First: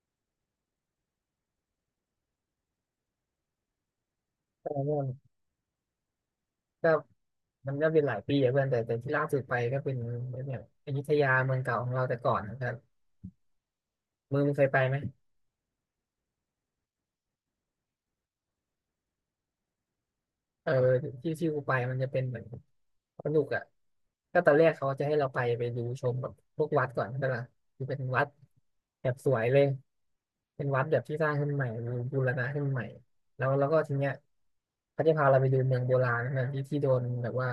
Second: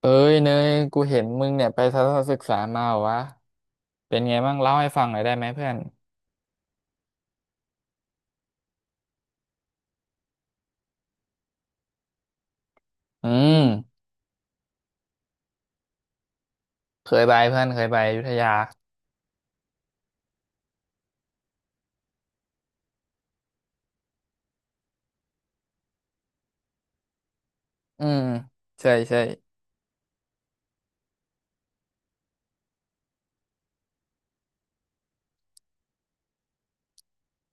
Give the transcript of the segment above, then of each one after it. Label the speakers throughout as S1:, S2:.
S1: เอ้ยเนยกูเห็นมึงเนี่ยไปทัศนศึกษามาเหรอวะเป็นไงบ้างเล่าให้ฟังหน่อยได้ไหมเพื่อน
S2: ก็มันก็เป็นหลายปีอะเพื่อนแต่ที่ล่าสุดไปก็เป็นเนี่ยอยุธยาเมืองเก่าของเราแต่ก่อนนะครับ
S1: อืม
S2: มึงเคยไปไหม
S1: เคยไปเพื่อนเคยไปอยุธยา
S2: เออที่ที่กูไปมันจะเป็นเหมือนสนุกอ่ะก็ตอนแรกเขาจะให้เราไปดูชมแบบพวกวัดก่อนใช่ปะคือเป็น
S1: อืม
S2: วัด
S1: ใช่
S2: แบบ
S1: ใช่
S2: สวยเลยเป็นวัดแบบที่สร้างขึ้นใหม่บูรณะขึ้นใหม่แล้วก็ทีเนี้ยเขาจะพาเราไปดูเมืองโบราณนะที่ที่โดนแบบว่า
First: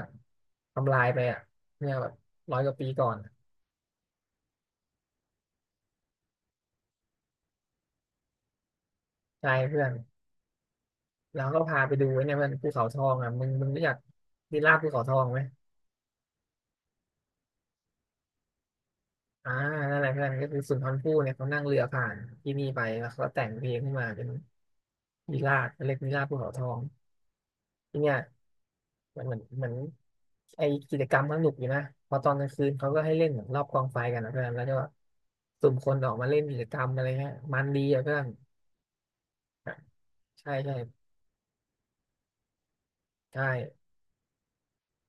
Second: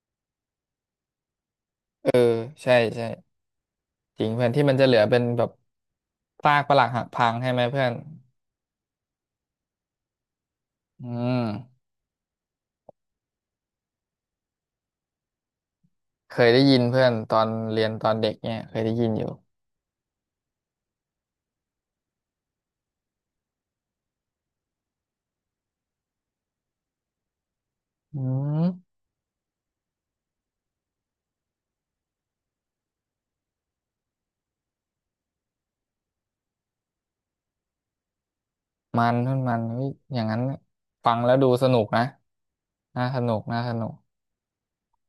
S2: ทำลายไปอ่ะเนี่ย
S1: เอ
S2: แบ
S1: อ
S2: บร้อยก
S1: ใช่
S2: ว่าปี
S1: ใช่
S2: ก่อน
S1: จริงเพื่อนที่มันจะเหลือเป็นแบบซากปรักหักพังใช่ไหมเพื่อน
S2: ใช่เพื่อน
S1: อื
S2: แล้
S1: ม
S2: วก็พาไปดูไอ้เนี่ยมันภูเขาทองอ่ะมึงรู้จักวิลล่าภูเขาทองไหม
S1: เคยได้ยินเพื่อนตอนเรียนตอนเด็กเนี่ยเคยได้ยินอยู่
S2: อ่านั่นแหละเพื่อนก็คือสุนทรภู่เนี่ยเขานั่งเรือผ่านที่นี่ไปแล้วเขาก็แต่งเพลงขึ้นมาเป็นวิลล่าเรียกวิลล่าภูเขาทองที่เนี่ย
S1: อืม
S2: มันเหมือนไอกิจกรรมมันสนุกอยู่นะพอตอนกลางคืนเขาก็ให้เล่นเหมือนรอบกองไฟกันนะเพื่อนแล้วก็สุ่มคนออกมาเล่นกิจกรรมอะไรเงี้ยมันดีอ่ะเพื่อน
S1: มันเพื่อนมัน
S2: ใช
S1: เฮ้ยอย่างนั้น
S2: ่ใช่
S1: ฟังแล้วดูสนุกนะน่าสนุก
S2: ใช่
S1: น่าสนุก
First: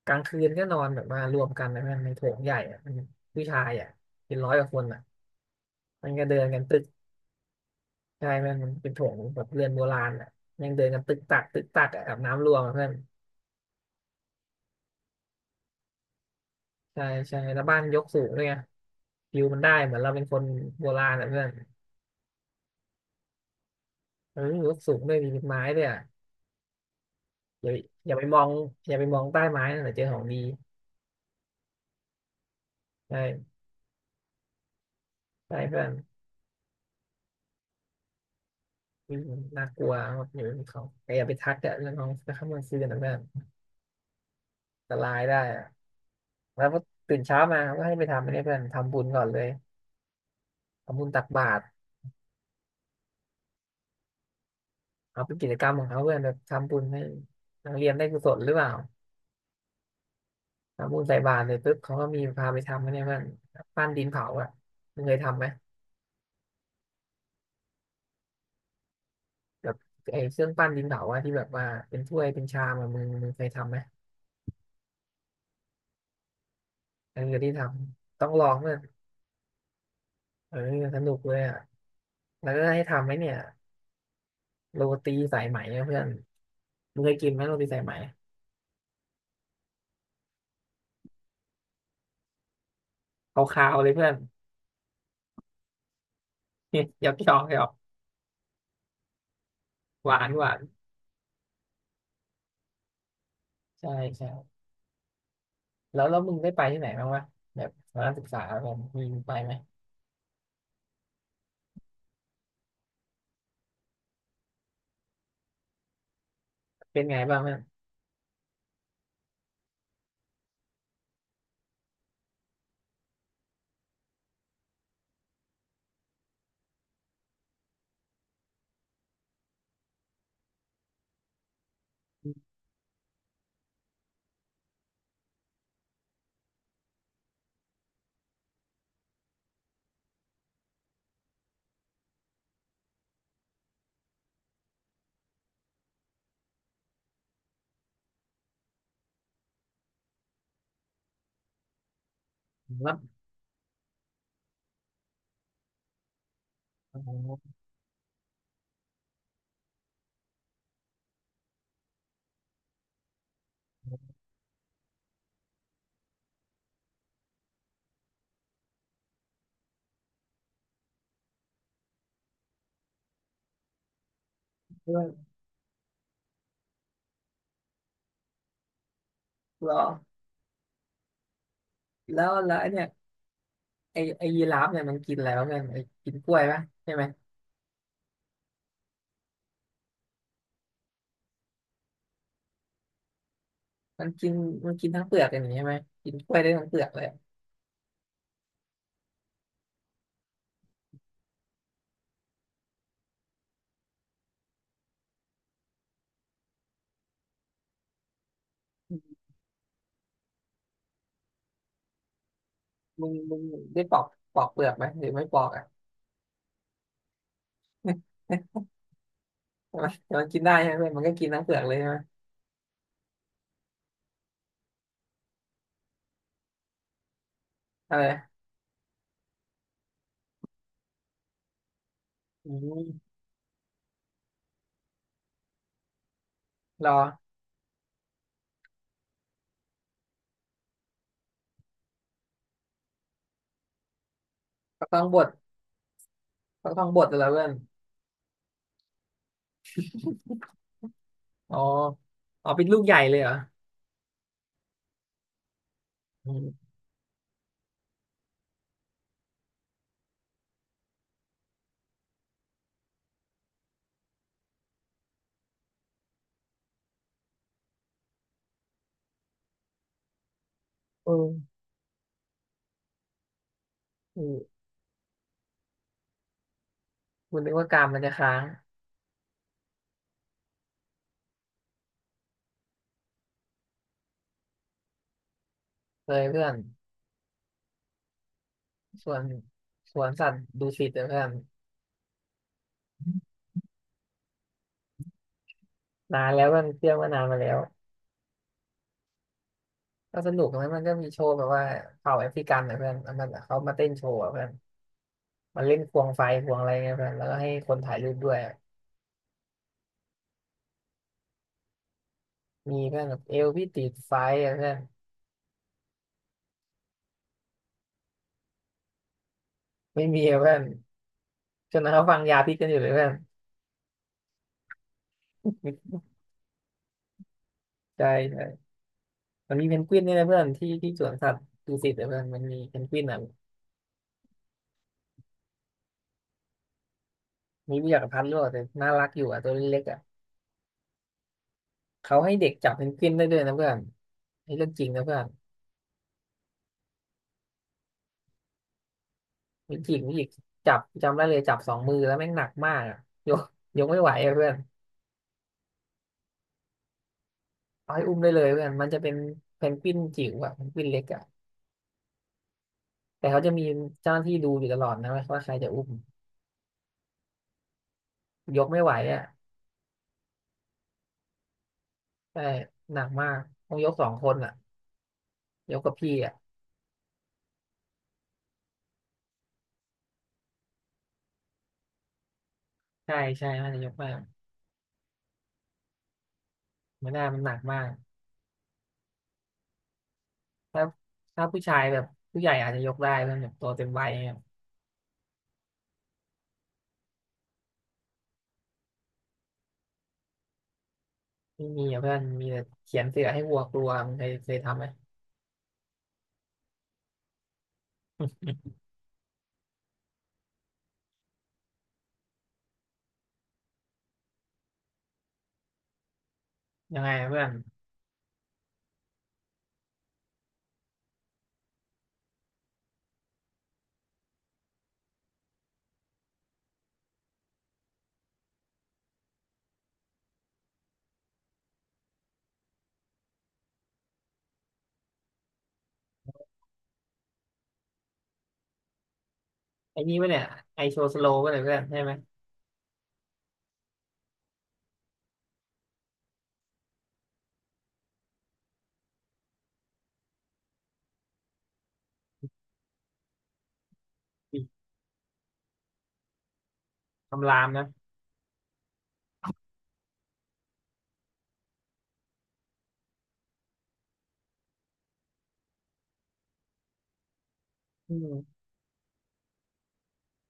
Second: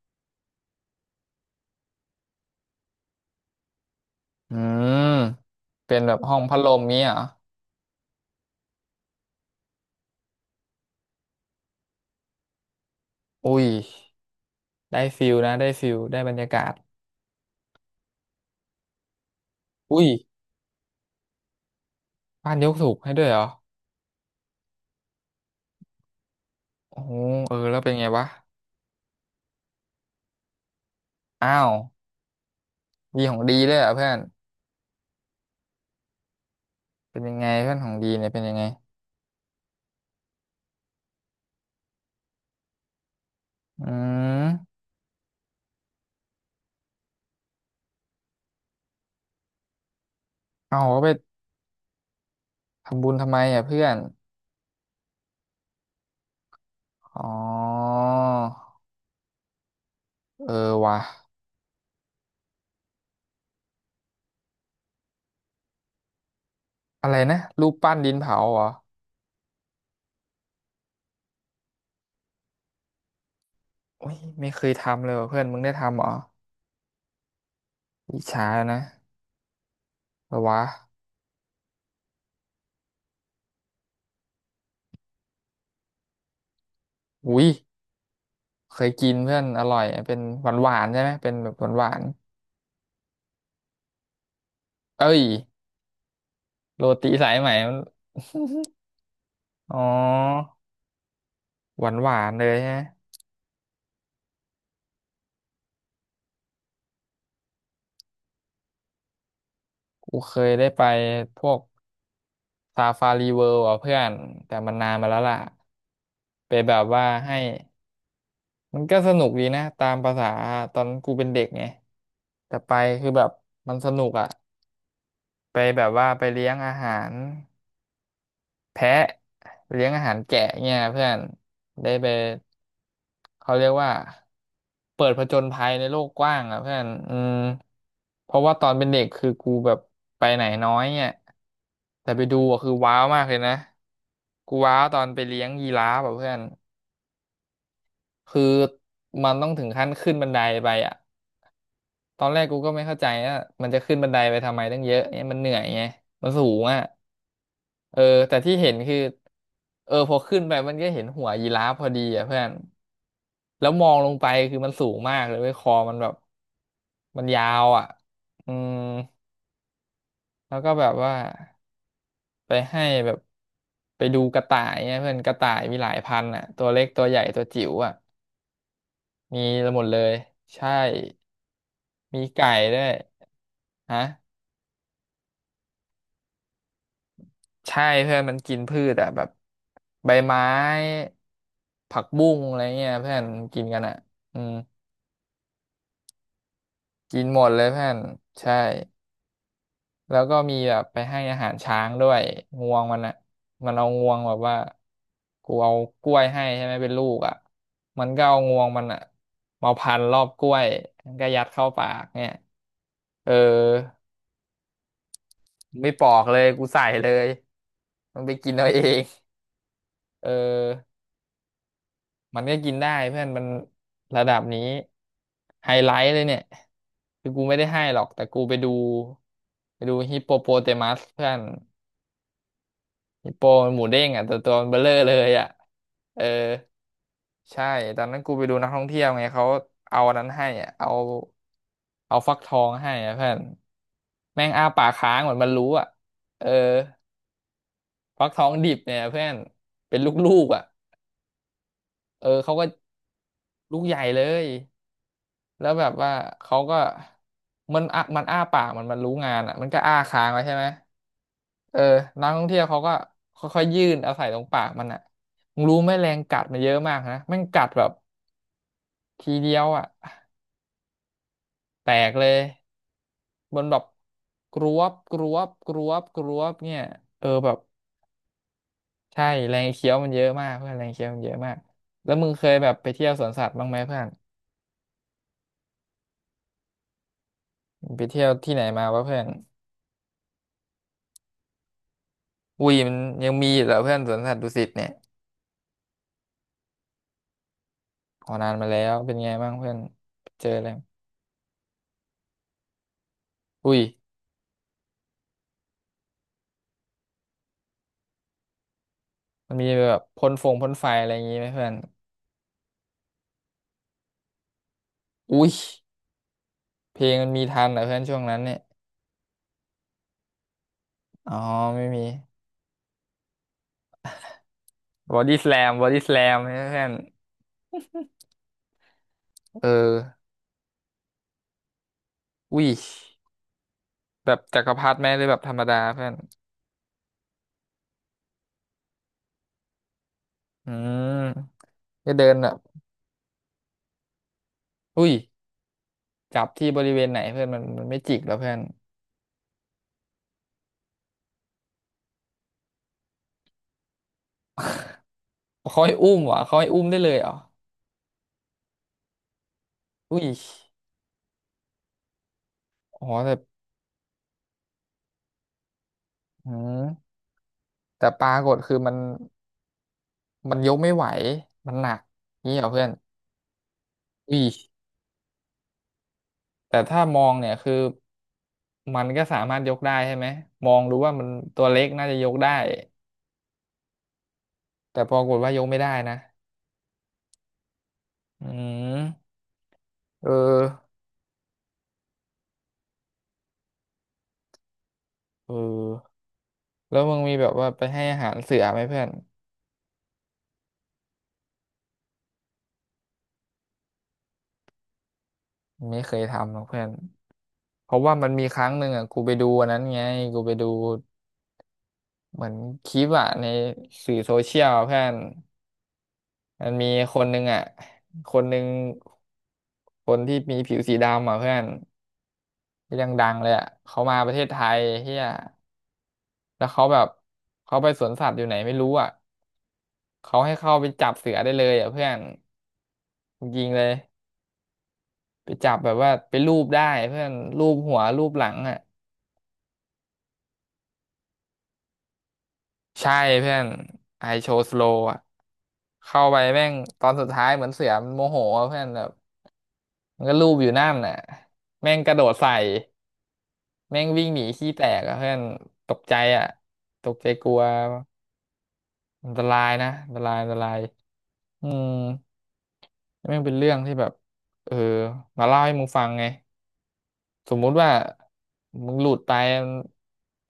S2: กลางคืนก็นอนแบบมารวมกันนะเพื่อนในโถงใหญ่อะผู้ชายอ่ะเป็นร้อ
S1: อื
S2: ยกว่าคน
S1: ม
S2: อะ
S1: เป็น
S2: มั
S1: แบ
S2: น
S1: บ
S2: ก็
S1: ห้อ
S2: เดิ
S1: ง
S2: น
S1: พัด
S2: กัน
S1: ล
S2: ตึ
S1: ม
S2: ก
S1: นี้เหรอ
S2: ใช่ไหมนมันเป็นโถงแบบเรือนโบราณอ่ะยังเดินกันตึกตักตึกตักอะอาบน้ำรวมอะเพื่อน
S1: อุ้ยได้ฟิลนะได้ฟิลได้บรรยากาศ
S2: ใช่ใช่แล้วบ้านยกสูงด้วยไงวิวมันได้เหมือน
S1: อุ้ย
S2: เราเป็นคนโบราณอ่ะเพื่อน
S1: บ้านยกสูบให้ด้วยเหรอ
S2: เออยกสูงด้วยมีเป็นไม้ด้วยอะ
S1: โอ้โหเออ
S2: อย่า
S1: แล้วเป็นไง
S2: อย่าไป
S1: วะ
S2: มองอย่าไปมองใต้ไม้นะเดี๋ยวเจอของดี
S1: อ้าว
S2: ใช่
S1: ดีของดีด้วยเหรอเพื่อน
S2: ใช่เพื่อน
S1: เป็นยังไงเพื่อนของดีเนี่ยเป็นยังไง
S2: อืมนน่ากลัวครับอยู่บนเขาแต่อย่าไปทักอะเรื่องของข้ามกลางคืนนะเพื่อน
S1: อืม
S2: อันตรายได้อะแล้วพอตื่นเช้ามาก็ให้ไปทำอันนี้เพื่อนทำบุญก่อนเลย
S1: เอา
S2: ทำ
S1: เขา
S2: บุ
S1: ไป
S2: ญตักบาตร
S1: ทำบุญทำไมอ่ะเพื่อน
S2: เอาเป็นกิจกรรมของเขาเพื่อนแบบทำบุญให้
S1: อ๋อ
S2: นักเรียนได้กุศลหรือเปล่า
S1: เออ
S2: ทำ
S1: วะ
S2: บุญใส่บาตรเลยปุ๊บเขาก็มีพาไปทำนะเนี่ยเพื่อนปั้นดินเผาอ่ะมึงเคยทำไหม
S1: อะไรนะรูปปั้นดินเผาเหรอ
S2: แบบไอ้เครื่องปั้นดินเผาอ่ะที่แบบว่าเป็นถ้วยเป็นชามอะมึงเคยทำไหม
S1: โอุ้ยไม่เคยทำเลยว่ะเพื่อนมึงได้ทำเหรอ
S2: อันนี้ที่ท
S1: อิ
S2: ำ
S1: จ
S2: ต้องล
S1: ฉา
S2: องเพื่อ
S1: นะ
S2: น
S1: เออ
S2: เอ
S1: วะ
S2: อสนุกเลยอ่ะแล้วก็ให้ทำไหมเนี่ยโรตีสายไหมนะเพื่อนมึงเคยกินไหม
S1: อุ้ย
S2: โรตีสายไหม
S1: เคยกินเพื่อนอร่อยเป็นหวานหวานใช่ไหมเป็นแบบหวานหวาน
S2: ขาวๆเลยเพื่อน
S1: เอ้ย โร
S2: หย
S1: ตี
S2: อกห
S1: สา
S2: ย
S1: ย
S2: อก
S1: ไหม
S2: หยอก
S1: มัน อ๋อ
S2: หวานหวาน
S1: หวานหวานเลยฮะ
S2: ใช่ใช่แล้วมึงได้ไปที่ไหนบ้างวะแบบตอนนักศึกษาแบบมีไปไหม
S1: กูเคยได้ไปพวกซาฟารีเวิลด์อ่ะเพื่อนแต่มันนานมาแล้วล่ะไปแบบ
S2: เป็
S1: ว่า
S2: นไง
S1: ให้
S2: บ้างเนี่ย
S1: มันก็สนุกดีนะตามภาษาตอนกูเป็นเด็กไงแต่ไปคือแบบมันสนุกอ่ะไปแบบว่าไปเลี้ยงอาหาร แพะเลี้ยงอาหารแกะเนี่ยเพื่อนได้ไปเขาเรียกว่าเปิดผจญภัยในโลกกว้างอ่ะเพื่อนอืมเพราะว่าตอนเป็นเด็กคือกูแบบไปไหนน้อยเนี่ยแต่ไปดูอะคือว้าวมากเลยนะกูว้าวตอนไปเลี้ยงยีราฟอ่ะเพื่อนคือมันต้องถึงขั้นขึ้นบันไดไปอ่ะตอนแรกกูก็ไม่
S2: รั
S1: เข้า
S2: บ
S1: ใจว่ามันจะขึ้นบันไดไปทำไมตั้งเยอะเนี่ยมันเหนื่อยไงมันสูงอ่ะ
S2: อ๋อ
S1: เออแต่ที่เห็นคือเออพอขึ้นไปมันก็เห็นหัวยีราฟพอดีอ่ะเพื่อนแล้วมองลงไปคือมันสูงมากเลยเว้ยคอมันแบบมันยาวอ่ะอืมแล้วก็แบบว่าไปให้แบบไปดูกระต่ายเนี่
S2: เพื่
S1: ย
S2: อน
S1: เพื่อนกระต่ายมีหลายพันอ่ะตัวเล็กตัวใหญ่ตัวจิ๋วอ่ะมี
S2: รอ
S1: หมดเลยใช่มี
S2: แล้ว
S1: ไก่
S2: แล้วไอ้
S1: ด้ว
S2: เนี่ย
S1: ย
S2: ไอ
S1: ฮะ
S2: ไอยีราฟเนี่ยมันกินอะไรบ้างเนี่ยไอกินกล้วยปะใช่ไหม
S1: ใช่เพื่อนมันกินพืชอะแบบใบไม้ผักบุ้งอะไรเงี้ยเพื่อนกินกันอะ
S2: มันกิน
S1: อืม
S2: มันกินทั้งเปลือกอย่างนี้ใช่ไหมกินกล้วยได้ทั้งเปลือกเลย
S1: กินหมดเลยเพื่อนใช่แล้วก็มีแบบไปให้อาหารช้างด้วยงวงมันอะมันเอางวงแบบว่ากูเอากล้วยให้ใช่ไหมเป็นลูกอะมันก็เอางวงมันอะมาพันรอบกล้วยมันก็ยัดเข้าปากเนี่ย
S2: มึง
S1: เออ
S2: มึงได้ปอกปอกเปลือกไหมหรือไม่ปอกอ่ะ
S1: ไม่ปอกเลยกูใส่เลยมัน ไป
S2: แต่
S1: กินเอาเอง
S2: ไหมัแต่ มั
S1: เอ
S2: น
S1: อ
S2: กินได้ใช่ไหมเพื่อนมันก็กินทั้งเปลือกเลยใช่ไหม
S1: มันก็กินได้เพื่อนระดับนี้ไฮไลท์เลยเนี่ยคือกูไม่ได้ให้
S2: เอ
S1: หรอกแต่กู
S2: อ
S1: ไปดูไปดูฮิปโปโปเตมัสเพื่อน
S2: อืม
S1: ฮิปโปมันหมูเด้งอ่ะตัวมันเบลอเลยอ่ะเออ
S2: รอ
S1: ใช่ตอนนั้นกูไปดูนักท่องเที่ยวไงเขาเอาอันนั้นให้อะเอาฟักทองให้อะเพื่อนแม่งอ้าปา
S2: ก็
S1: ก
S2: ต้อง
S1: ค้า
S2: บ
S1: ง
S2: ด
S1: เหมือนมันรู้อ่ะเออ
S2: ก็ต้องบดแล้วเพื่อน
S1: ฟักทองดิบเนี่ยเพื่อนเป็นลูกๆอ่ะ
S2: อ๋อ
S1: เออ
S2: อ๋อ
S1: เขาก็
S2: เป็นลูกใหญ่เลยเหรอ
S1: ลูกใหญ่เลย แล้วแบบว่า
S2: อื
S1: เขา
S2: ม
S1: ก็มันอ่ะมันอ้าปากมันรู้งานอ่ะมันก็อ้าค้างไว้ใช่ไหมเออนักท่องเที่ยวเขาก็ค่อยๆยื่นเอาใส่ตรงปากมันอ่ะมึงรู้ไหมแรงกัดมันเยอะมากนะแม่งกัดแบบทีเดียวอ่ะ
S2: เออ
S1: แตกเลยบนแบบก
S2: เออ
S1: รวบกรวบกรวบกรวบเนี่ยเออ
S2: คุณ
S1: แบ
S2: นึก
S1: บ
S2: ว่ากามมันจะค้าง
S1: ใช่แรงเคี้ยวมันเยอะมากเพื่อนแรงเคี้ยวมันเยอะมากแล้วมึงเคยแบบไปเที่ยวสวนสัตว์บ้างไหมเพื่อน
S2: เลยเพื่อน
S1: มึงไปเที่ยวที่ไหนมาวะ
S2: สว
S1: เพื่อ
S2: น
S1: น
S2: สวนสัตว์ดุสิตนะเพื่อน
S1: อุ้ยมันยังมีอยู่เหรอเพื่อนสวนสัตว์ดุสิตเนี่ย
S2: นานแล้วมันเที่ยวมานานมาแล้ว
S1: อ๋อนานมาแล้วเป็นไงบ้างเพื่อน
S2: ก็สนุ
S1: เจ
S2: ก
S1: ออะ
S2: นะ
S1: ไร
S2: มันก็มีโชว์แบบว่าเผ่าแอฟริกันนะเพื่อนแล้วมันเขามา
S1: อุ้ย
S2: เต้นโชว์อะเพื่อนมันเล่นควงไฟควงอะไรเงี้ยเพื่อนแล้วก็ให้คนถ่ายรูปด้วยอะ
S1: มันมีแบบพ่นฟงพ่นไฟอะไรอย่างงี้ไหมเพื่อน
S2: มีเพื่อนแบบเอวพี่ติดไฟอะเพื่อน
S1: อุ้ยเพลงมันมีทันเหรอเพื่อนช่วงนั้นเนี่ย
S2: ไม่มีอะเพื่อน
S1: อ๋อ
S2: จ
S1: ไม่
S2: น
S1: มี
S2: เขาฟังยาพิษกันอยู่เลยเพื่อน
S1: บอดี้ส a ลมบอดี้ส a ลมเพื่อน
S2: ใช่ใช่มัน
S1: เอ
S2: มี
S1: อ
S2: เพนกวินนี่นะเพื่อนที่ที่สวนสัตว์ดุสิตนะเพื่อนมันมี
S1: อุ้ย
S2: เพนกวินอ่ะ
S1: แบบจักรพรรดิไหมหรือแบบธรรมดาเพื่อน
S2: มีวิทยากรพันธุ์ด้วยแต่น่ารักอยู่อ่ะตัวเล็กๆอ่ะ
S1: อืมก็
S2: เขา
S1: เดิ
S2: ให้
S1: นแบ
S2: เด็ก
S1: บ
S2: จับเพนกวินได้ด้วยนะเพื่อนนี่เรื่องจริงนะ
S1: อุ้ย
S2: เพื่อน
S1: จับที่บริเวณไหนเพื่อนมันไม่จิกแล้วเพื่อน
S2: มีจิกมีจิกจับจำได้เลยจับสองมือแล้วแม่งหนักมากอ่ะยกยกไม่ไหวอะเพื่อน
S1: เขาให้อุ้มเหรอเขาให้อุ้มได้เลยเหรอ
S2: เอาให้อุ้มได้เลยเพื่อนมันจะเป็นเพนกวิน
S1: อุ้
S2: จิ๋
S1: ย
S2: วอ่ะเพนกวินเล็กอ่ะ
S1: อ๋อ
S2: แต่
S1: แต่
S2: เขาจะมีเจ้าหน้าที่ดูอยู่ตลอดนะว่าใครจะอุ้ม
S1: อืมแต่ปรากฏ
S2: ยก
S1: คือ
S2: ไม่ไห
S1: มั
S2: ว
S1: น
S2: อ่ะ
S1: มันยกไม่ไหว มันหนัก
S2: ใช่
S1: นี่เหรอเพื่อน
S2: หนักมากต้องยกสองคน
S1: อุ้ย
S2: อ่ะยกกับพี่อ่ะ
S1: แต่ถ้ามองเนี่ยคือมันก็สามารถยกได้ใช่ไหมมองรู้ว่ามันตัวเล็กน่าจะยกได้
S2: ใช่ใช่น่าจะยกมาก
S1: แต่ปรากฏว่ายกไม่ได้นะ
S2: ไม่ได้มันหนักมาก
S1: อืมเออ
S2: ถ้าถ้าผู้ชายแบบผู้ใหญ่อาจจะยกได้เพื่อนแบบตัวเต็มวัยเนี่ย
S1: เออแล้วมึงมีแบบว่าไปให้อาหารเสือไหมเพื่อน
S2: ไม่มีอ่ะเพื่อนมีแต่เขียนเสือให้วัวกลัวมันเคยทำไหม
S1: ไม่เคยทำหรอกเพื่อนเพราะว่ามันมีครั้งหนึ่งอ่ะกูไปดูอันนั้นไงกูไปดูเหมือนคลิปอ่ะในสื่อโซเชียลอะเพื่อน มันมี
S2: ยังไง
S1: คน
S2: อะ
S1: หนึ่
S2: เพื่
S1: ง
S2: อน
S1: อ่ะคนหนึ่งคนที่มีผิวสีดำอ่ะเพื่อนก็ยี่ดังๆเลยอ่ะเขามาประเทศไทยเฮียแล้วเขาแบบเขาไปสวนสัตว์อยู่ไหนไม่รู้อ่ะเขาให้เข้าไปจับเสือได้เลยอ่ะเพื่อนยิงเลยไปจับแบบว่าไปรูปได้เพื่อนรูปหัวรูปหลังอ่ะ
S2: ไอ้นี่ปะเนี่ยไอโชว์สโลว์ปะเนี่ยเพื่อนใช่ไหม
S1: ใช่เพื่อนไอโชว์สโลอ่ะเข้าไปแม่งตอนสุดท้ายเหมือนเสือมันโมโหอ่ะเพื่อนแบบมันก็ลูบอยู่นั่นน่ะแม่งกระโดดใส่ แม่งวิ่งหนีขี้แตกอะเพื่อนตกใจอะตกใจก
S2: คำ
S1: ลั
S2: รา
S1: ว
S2: มนะ
S1: อันตรายนะอันตรายอืมแม่งเป็นเรื่องที่แบบเออมาเล่าให้มึงฟังไงสมมุติว่า
S2: อืม
S1: มึงหลุดไป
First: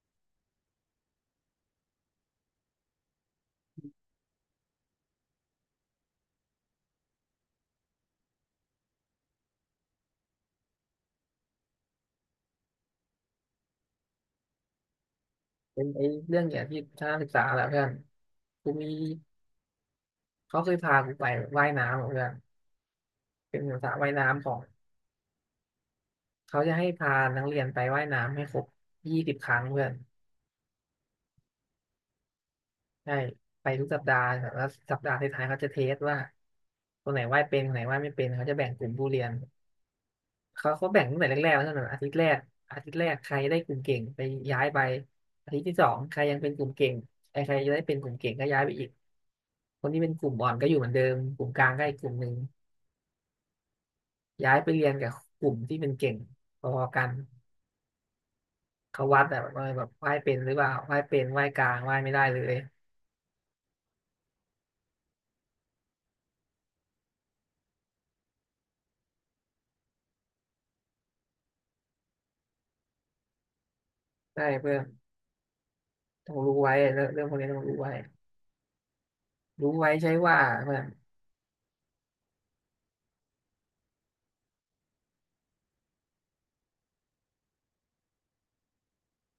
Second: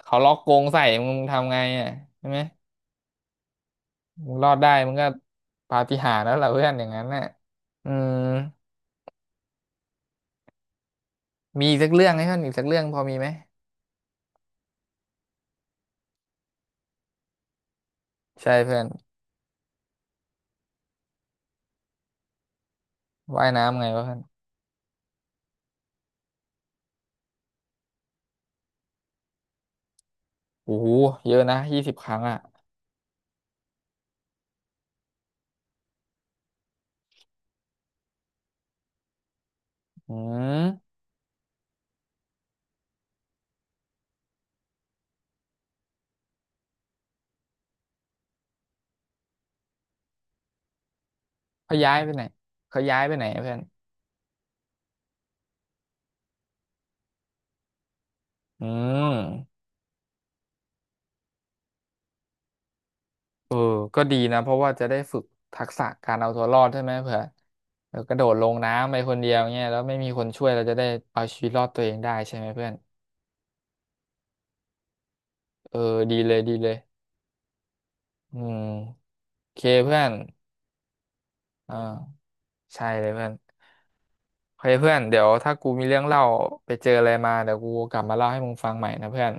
S1: เขาล็อกกรงใส่มึงทำไงอ่ะใช่ไหมมึงรอดได้มึงก็ปาฏิหาริย์แล้วล่ะเพื่อนอย่างนั้นน่ะอืมมีอีกสักเรื่องไหมเพื่อนอีกสักเรื่องพอมีไหม
S2: เป็นไอ้เรื่องเนี่ยที่ชนะศึกษาแหละเพื่อน
S1: ใช่
S2: กู
S1: เพื่อน
S2: มีเขาเคยพากูไปว่ายน้ำอะเพื่อน
S1: ว่าย
S2: เป็น
S1: น้ำไง
S2: สระ
S1: วะ
S2: ว่าย
S1: เพื่อน
S2: น้ำของเขาจะให้พานักเรียนไปว่ายน้ำให้ครบ20 ครั้งเพื่อน
S1: โอ้โหเยอะนะ20 ครั้งอ่ะ
S2: ใช่ไปทุกสัปดาห์แต่ละสัปดาห์ท้ายๆเขาจะเทสว่าคนไหนว่ายเป็นคนไหนว่ายไม่เป็นเขาจะแบ่งกลุ่มผู้เรียน
S1: อื
S2: เขา
S1: ม
S2: แบ่งตั้งแต่แรกๆแล้วนะอาทิตย์แรกอาทิตย์แรกใครได้กลุ่มเก่งไปย้ายไปอาทิตย์ที่สองใครยังเป็นกลุ่มเก่งไอ้ใครจะได้เป็นกลุ่มเก่งก็ย้ายไปอีก คนที่เป็นกลุ่มอ่อนก็อยู่เหมือนเดิมกลุ่มกลาง
S1: เขา
S2: ก็
S1: ย้า
S2: อี
S1: ย
S2: กก
S1: ไป
S2: ลุ่ม
S1: ไหน
S2: หนึ่ง
S1: เขาย้ายไปไหนอะเพื่อน
S2: ย้ายไปเรียนกับกลุ่มที่เป็นเก่งพอๆกัน
S1: อื
S2: เขาวัดแบบ
S1: ม
S2: ว่าแบบไหว้เป็นหรือเปล่าไหว้เป็นไหว้กลางไหว้ไม่ได้เลย
S1: เออก็ดีนะเพราะว่าจะได้ฝึกทักษะการเอาตัวรอดใช่ไหมเผื่อเออกระโดดลงน้ำไปคนเดียวเงี้ยแล้วไม่มีคนช่วยเราจะได้เอาชีวิตรอดตัวเองได้ใช่ไหมเพื่อน
S2: ได้เพื่อน
S1: เออดีเล
S2: ต้อง
S1: ยดี
S2: รู้
S1: เล
S2: ไว้
S1: ย
S2: เรื่องเรื่องพวกนี้ต้องรู้ไว้
S1: อืมโอเค
S2: รู้ไว้
S1: เพื่อ
S2: ใช่
S1: น
S2: ว่าเพื่อน
S1: อ่าใช่เลยเพื่อนโอเคเพื่อนเดี๋ยวถ้ากูมีเรื่องเล่าไปเจออะไรมาเดี๋ยวกูกลับมาเล่าให้มึงฟังใหม่นะเพื่อน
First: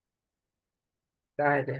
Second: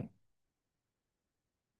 S2: ได้เลย